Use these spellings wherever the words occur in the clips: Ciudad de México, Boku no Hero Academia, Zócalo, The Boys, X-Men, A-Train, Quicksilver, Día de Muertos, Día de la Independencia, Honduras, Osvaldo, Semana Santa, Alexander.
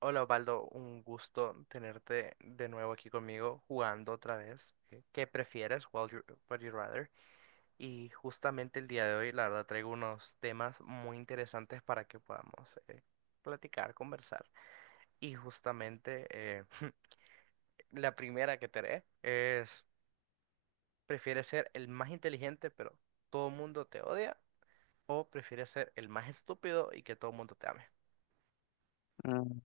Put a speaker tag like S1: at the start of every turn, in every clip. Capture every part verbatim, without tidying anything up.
S1: Hola Osvaldo, un gusto tenerte de nuevo aquí conmigo jugando otra vez. ¿Qué qué prefieres? What you- what you rather? Y justamente el día de hoy, la verdad, traigo unos temas muy interesantes para que podamos eh, platicar, conversar. Y justamente eh, la primera que te haré es, ¿prefieres ser el más inteligente pero todo el mundo te odia? ¿O prefieres ser el más estúpido y que todo el mundo te ame?
S2: Mm,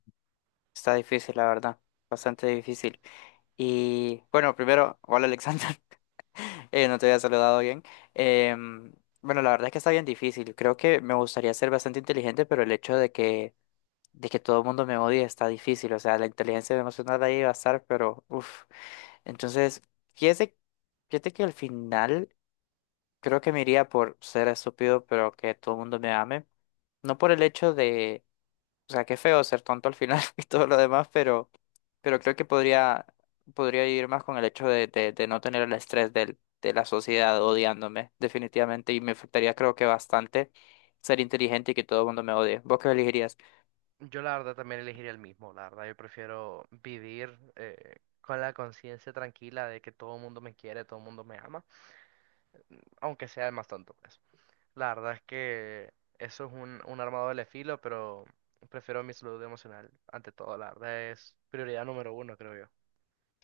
S2: está difícil, la verdad. Bastante difícil. Y bueno, primero, hola Alexander. Eh, no te había saludado bien. Em, bueno, la verdad es que está bien difícil. Creo que me gustaría ser bastante inteligente, pero el hecho de que, de que todo el mundo me odie está difícil. O sea, la inteligencia emocional ahí va a estar, pero uff. Entonces, fíjate, fíjate que al final creo que me iría por ser estúpido, pero que todo el mundo me ame. No por el hecho, o sea, qué feo ser tonto al final y todo lo demás, pero, pero creo que podría, podría ir más con el hecho de, de, de no tener el estrés del, de la sociedad odiándome, definitivamente, y me afectaría creo que bastante ser inteligente y que todo el mundo me odie. ¿Vos qué elegirías?
S1: Yo la verdad también elegiría el mismo, la verdad yo prefiero vivir eh, con la conciencia tranquila de que todo el mundo me quiere, todo el mundo me ama, aunque sea el más tonto, pues. La verdad es que eso es un, un arma de doble filo, pero prefiero mi salud emocional ante todo, la verdad es prioridad número uno, creo yo.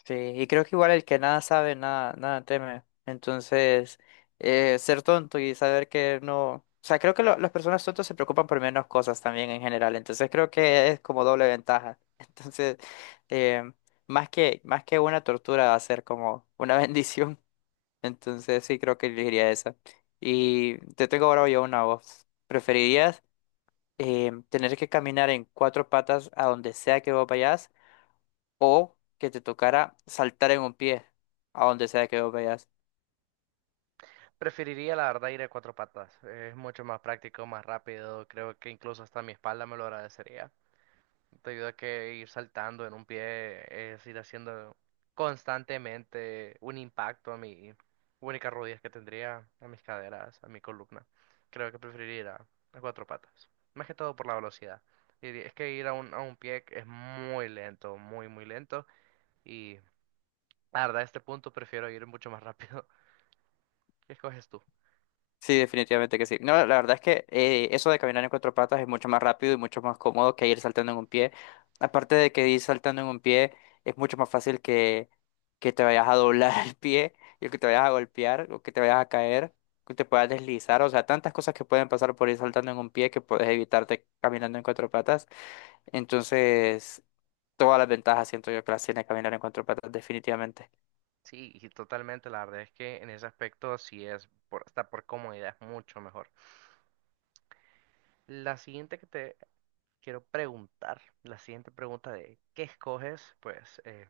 S2: Sí, y creo que igual el que nada sabe, nada, nada teme. Entonces, eh, ser tonto y saber que no... O sea, creo que lo- las personas tontas se preocupan por menos cosas también en general. Entonces, creo que es como doble ventaja. Entonces, eh, más que, más que una tortura va a ser como una bendición. Entonces, sí, creo que elegiría esa. Y te tengo ahora yo una voz. ¿Preferirías eh, tener que caminar en cuatro patas a donde sea que vos vayas, o que te tocara saltar en un pie a donde sea que vos vayas?
S1: Preferiría la verdad ir a cuatro patas, es mucho más práctico, más rápido, creo que incluso hasta mi espalda me lo agradecería. Te ayuda a que ir saltando en un pie, es ir haciendo constantemente un impacto a mi únicas rodillas que tendría, a mis caderas, a mi columna. Creo que preferiría ir a, a cuatro patas, más que todo por la velocidad. Y es que ir a un, a un pie es muy lento, muy, muy lento. Y la verdad, a este punto prefiero ir mucho más rápido. ¿Qué escoges tú?
S2: Sí, definitivamente que sí. No, la verdad es que eh, eso de caminar en cuatro patas es mucho más rápido y mucho más cómodo que ir saltando en un pie. Aparte de que ir saltando en un pie es mucho más fácil que, que te vayas a doblar el pie y que te vayas a golpear o que te vayas a caer, que te puedas deslizar. O sea, tantas cosas que pueden pasar por ir saltando en un pie que puedes evitarte caminando en cuatro patas. Entonces, todas las ventajas siento yo que las tiene caminar en cuatro patas, definitivamente.
S1: Sí, y totalmente, la verdad es que en ese aspecto sí es, por, hasta por comodidad, es mucho mejor. La siguiente que te Quiero preguntar la siguiente pregunta de ¿qué escoges? Pues eh,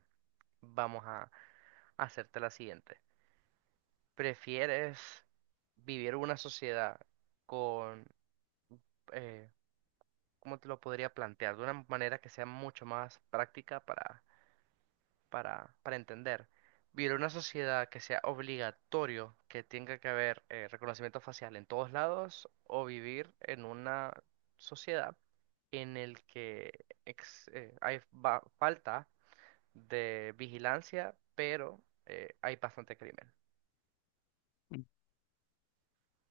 S1: vamos a hacerte la siguiente. ¿Prefieres vivir una sociedad con, eh, ¿cómo te lo podría plantear? De una manera que sea mucho más práctica para, para, para entender. Vivir una sociedad que sea obligatorio, que tenga que haber eh, reconocimiento facial en todos lados, o vivir en una sociedad en el que ex- eh, hay ba- falta de vigilancia, pero eh, hay bastante crimen.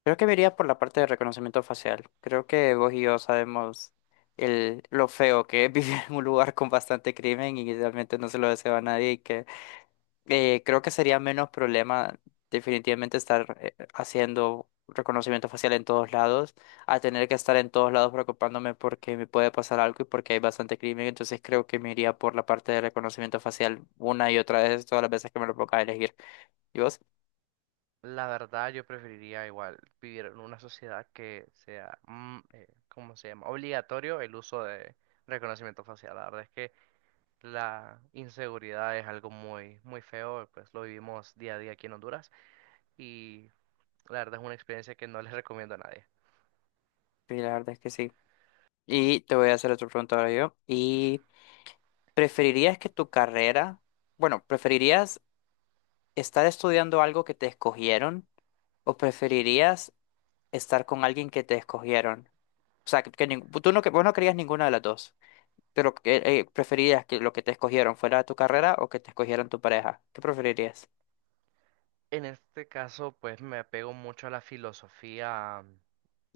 S2: Creo que me iría por la parte de reconocimiento facial. Creo que vos y yo sabemos el, lo feo que es vivir en un lugar con bastante crimen y realmente no se lo deseo a nadie y que eh, creo que sería menos problema definitivamente estar eh, haciendo reconocimiento facial en todos lados, a tener que estar en todos lados preocupándome porque me puede pasar algo y porque hay bastante crimen. Entonces creo que me iría por la parte de reconocimiento facial una y otra vez todas las veces que me lo ponga a elegir. ¿Y vos?
S1: La verdad, yo preferiría igual vivir en una sociedad que sea, mm, eh, ¿cómo se llama? Obligatorio el uso de reconocimiento facial. La verdad es que la inseguridad es algo muy, muy feo, pues lo vivimos día a día aquí en Honduras y la verdad es una experiencia que no les recomiendo a nadie.
S2: Sí, la verdad es que sí. Y te voy a hacer otra pregunta ahora yo. Y ¿preferirías que tu carrera, bueno, preferirías estar estudiando algo que te escogieron, o preferirías estar con alguien que te escogieron? O sea, que, que nin- tú no, que, vos no querías ninguna de las dos, pero que, eh, preferirías que lo que te escogieron fuera tu carrera, o que te escogieran tu pareja. ¿Qué preferirías?
S1: En este caso, pues me apego mucho a la filosofía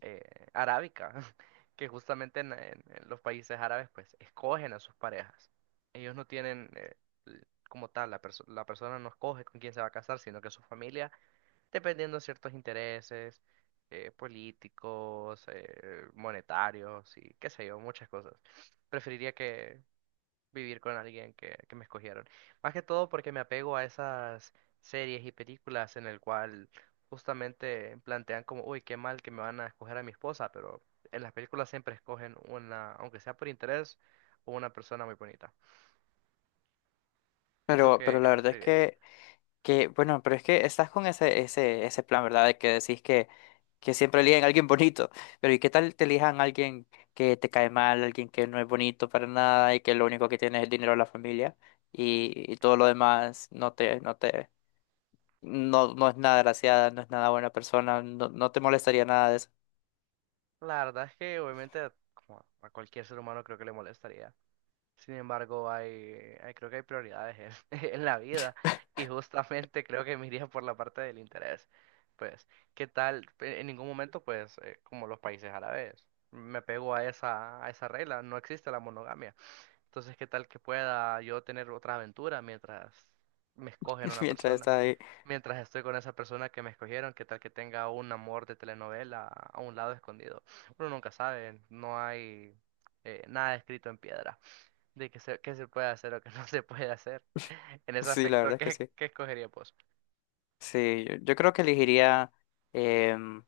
S1: eh, arábica, que justamente en, en- en los países árabes, pues escogen a sus parejas. Ellos no tienen eh, l- como tal, la, perso- la persona no escoge con quién se va a casar, sino que su familia, dependiendo de ciertos intereses eh, políticos, eh, monetarios y qué sé yo, muchas cosas. Preferiría que, vivir con alguien que, que me escogieron. Más que todo porque me apego a esas series y películas en el cual justamente plantean como, uy, qué mal que me van a escoger a mi esposa, pero en las películas siempre escogen una, aunque sea por interés, o una persona muy bonita. ¿Y tú
S2: Pero,
S1: qué,
S2: pero
S1: qué
S2: la verdad es
S1: preferirías?
S2: que Que, bueno, pero es que estás con ese, ese, ese plan, ¿verdad? De que decís que, que siempre eligen a alguien bonito. Pero ¿y qué tal te elijan a alguien que te cae mal, alguien que no es bonito para nada y que lo único que tiene es el dinero de la familia, y, y todo lo demás, no te, no te, no, no es nada graciada, no es nada buena persona, no, no te molestaría nada de eso
S1: La verdad es que obviamente como a cualquier ser humano creo que le molestaría. Sin embargo, hay, hay- creo que hay prioridades en, en la vida y justamente creo que me iría por la parte del interés. Pues, ¿qué tal? Pe- En ningún momento, pues, eh, como los países árabes, me pego a esa, a esa regla, no existe la monogamia. Entonces, ¿qué tal que pueda yo tener otra aventura mientras me escogen una
S2: mientras
S1: persona?
S2: estás ahí?
S1: Mientras estoy con esa persona que me escogieron, ¿qué tal que tenga un amor de telenovela a un lado escondido? Uno nunca sabe, no hay eh, nada escrito en piedra de qué se, qué se puede hacer o qué no se puede hacer. En ese
S2: Sí, la
S1: aspecto,
S2: verdad es que
S1: ¿qué,
S2: sí.
S1: qué escogería vos?
S2: Sí, yo, yo creo que elegiría em,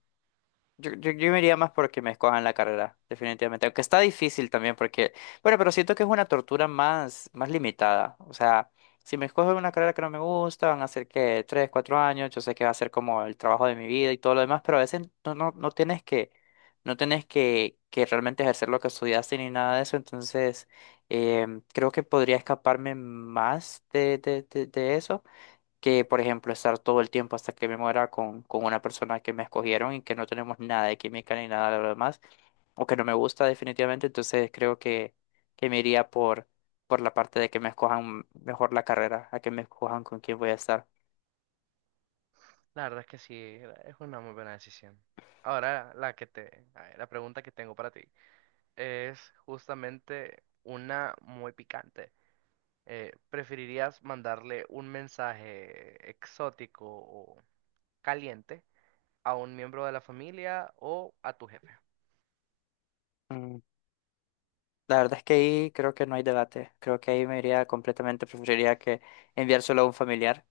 S2: Yo, yo, yo me iría más porque me escojan la carrera, definitivamente. Aunque está difícil también porque, bueno, pero siento que es una tortura más, más limitada. O sea, si me escogen una carrera que no me gusta, van a ser que tres, cuatro años, yo sé que va a ser como el trabajo de mi vida y todo lo demás, pero a veces no, no, no tienes que, no tienes que, que realmente ejercer lo que estudiaste ni nada de eso. Entonces, em, creo que podría escaparme más de, de, de de eso que, por ejemplo, estar todo el tiempo hasta que me muera con, con una persona que me escogieron y que no tenemos nada de química ni nada de lo demás, o que no me gusta definitivamente. Entonces creo que, que me iría por, por la parte de que me escojan mejor la carrera, a que me escojan con quién voy a estar.
S1: La verdad es que sí, era- es una muy buena decisión. Ahora, la que te, a ver, la pregunta que tengo para ti es justamente una muy picante. Eh, ¿preferirías mandarle un mensaje exótico o caliente a un miembro de la familia o a tu jefe?
S2: Mm, la verdad es que ahí creo que no hay debate, creo que ahí me iría completamente, preferiría que enviárselo a un familiar,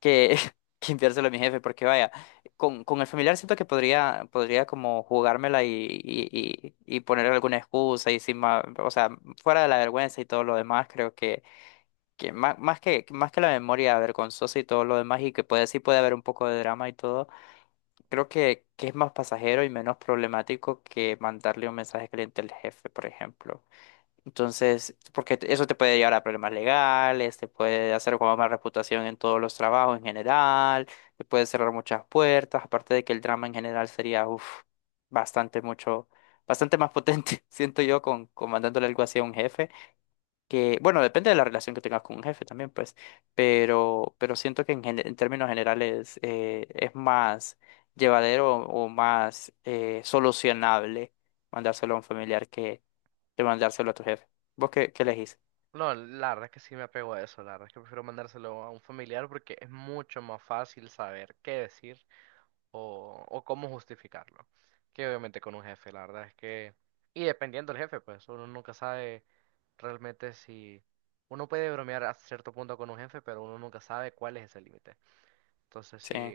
S2: que, que enviárselo a mi jefe, porque vaya, con, con el familiar siento que podría, podría como jugármela y, y, y, y ponerle alguna excusa y sin ma- o sea, fuera de la vergüenza y todo lo demás, creo que, que más, más que más que la memoria vergonzosa y todo lo demás, y que puede, sí puede haber un poco de drama y todo, creo que, que es más pasajero y menos problemático que mandarle un mensaje caliente al jefe, por ejemplo. Entonces, porque te- eso te puede llevar a problemas legales, te puede hacer como más reputación en todos los trabajos en general, te puede cerrar muchas puertas, aparte de que el drama en general sería, uff, bastante mucho, bastante más potente, siento yo, con, con mandándole algo así a un jefe, que, bueno, depende de la relación que tengas con un jefe también, pues, pero, pero siento que en, gen- en términos generales eh, es más llevadero o más eh, solucionable mandárselo a un familiar, de mandárselo a tu jefe. ¿Vos qué, qué elegís?
S1: No, la verdad es que sí me apego a eso. La verdad es que prefiero mandárselo a un familiar porque es mucho más fácil saber qué decir o, o cómo justificarlo. Que obviamente con un jefe, la verdad es que. Y dependiendo del jefe, pues uno nunca sabe realmente si. Uno puede bromear hasta cierto punto con un jefe, pero uno nunca sabe cuál es ese límite. Entonces sí,
S2: Sí,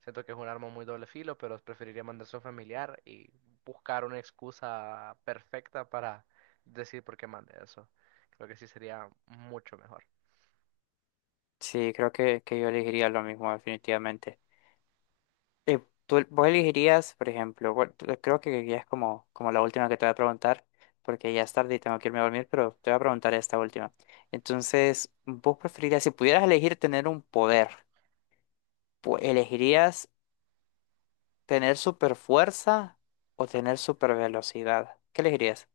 S1: siento que es un arma muy doble filo, pero preferiría mandarse a un familiar y buscar una excusa perfecta para decir por qué mande eso. Creo que sí sería mucho mejor.
S2: sí, creo que, que yo elegiría lo mismo, definitivamente. Eh, tú- vos elegirías, por ejemplo, bueno, tú- eh, creo que ya es como, como la última que te voy a preguntar, porque ya es tarde y tengo que irme a dormir, pero te voy a preguntar esta última. Entonces, ¿vos preferirías, si pudieras elegir tener un poder, pu- elegirías tener super fuerza o tener super velocidad? ¿Qué elegirías?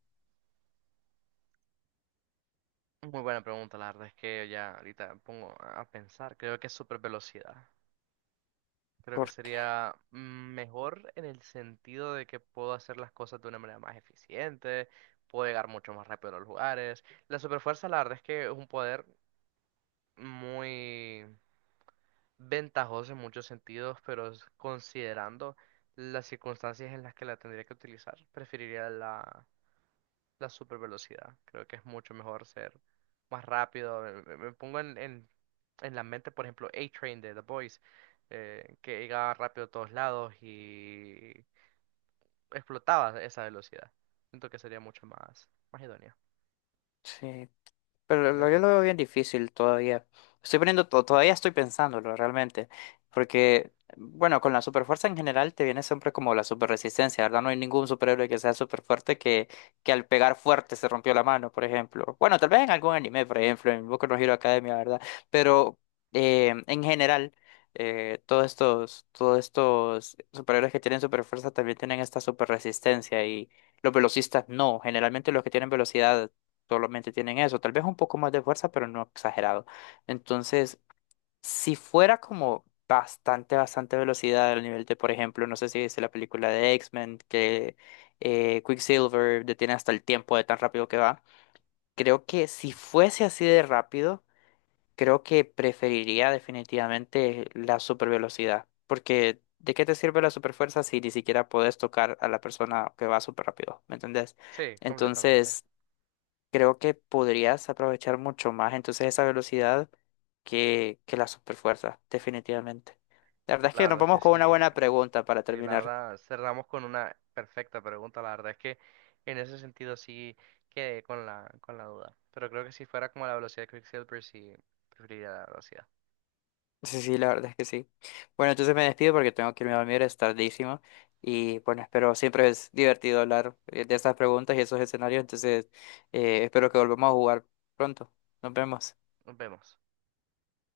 S1: Muy buena pregunta, la verdad es que ya ahorita me pongo a pensar. Creo que es super velocidad. Creo que
S2: ¿Por qué?
S1: sería mm, mejor en el sentido de que puedo hacer las cosas de una manera más eficiente, puedo llegar mucho más rápido a los lugares. La superfuerza, la verdad es que es un poder muy ventajoso en muchos sentidos, pero es- considerando las circunstancias en las que la tendría que utilizar, preferiría la, la super velocidad. Creo que es mucho mejor ser más rápido. Me, me- me pongo en, en, en la mente, por ejemplo, A-Train de The Boys, eh, que llegaba rápido a todos lados y explotaba esa velocidad. Siento que sería mucho más, más idóneo.
S2: Sí. Pero
S1: Digo
S2: lo- yo
S1: que
S2: lo veo bien difícil todavía. Estoy poniendo, to- todavía estoy pensándolo realmente. Porque, bueno, con la superfuerza en general te viene siempre como la superresistencia, ¿verdad? No hay ningún superhéroe que sea super fuerte que, que al pegar fuerte se rompió la mano, por ejemplo. Bueno, tal vez en algún anime, por ejemplo, en Boku no Hero Academia, ¿verdad? Pero eh, en general, eh, todos estos, todos estos superhéroes que tienen superfuerza también tienen esta superresistencia, y los velocistas no. Generalmente los que tienen velocidad solamente tienen eso, tal vez un poco más de fuerza, pero no exagerado. Entonces, si fuera como bastante, bastante velocidad al nivel de, por ejemplo, no sé si viste la película de X-Men, que eh, Quicksilver detiene hasta el tiempo de tan rápido que va, creo que si fuese así de rápido, creo que preferiría definitivamente la supervelocidad, porque... ¿De qué te sirve la superfuerza si ni siquiera podés tocar a la persona que va súper rápido? ¿Me entendés?
S1: sí, completamente.
S2: Entonces, creo que podrías aprovechar mucho más entonces esa velocidad que, que la superfuerza, definitivamente. La verdad es
S1: La
S2: que nos
S1: verdad es que
S2: vamos con una
S1: sí,
S2: buena pregunta para
S1: sí, la
S2: terminar.
S1: verdad cerramos con una perfecta pregunta. La verdad es que en ese sentido sí quedé con la, con la duda. Pero creo que si fuera como la velocidad de Quicksilver, sí preferiría la velocidad.
S2: Sí, sí, la verdad es que sí. Bueno, entonces me despido porque tengo que irme a dormir, es tardísimo. Y bueno, espero, siempre es divertido hablar eh, de estas preguntas y esos escenarios. Entonces, eh, espero que volvamos a jugar pronto. Nos vemos.
S1: Nos vemos.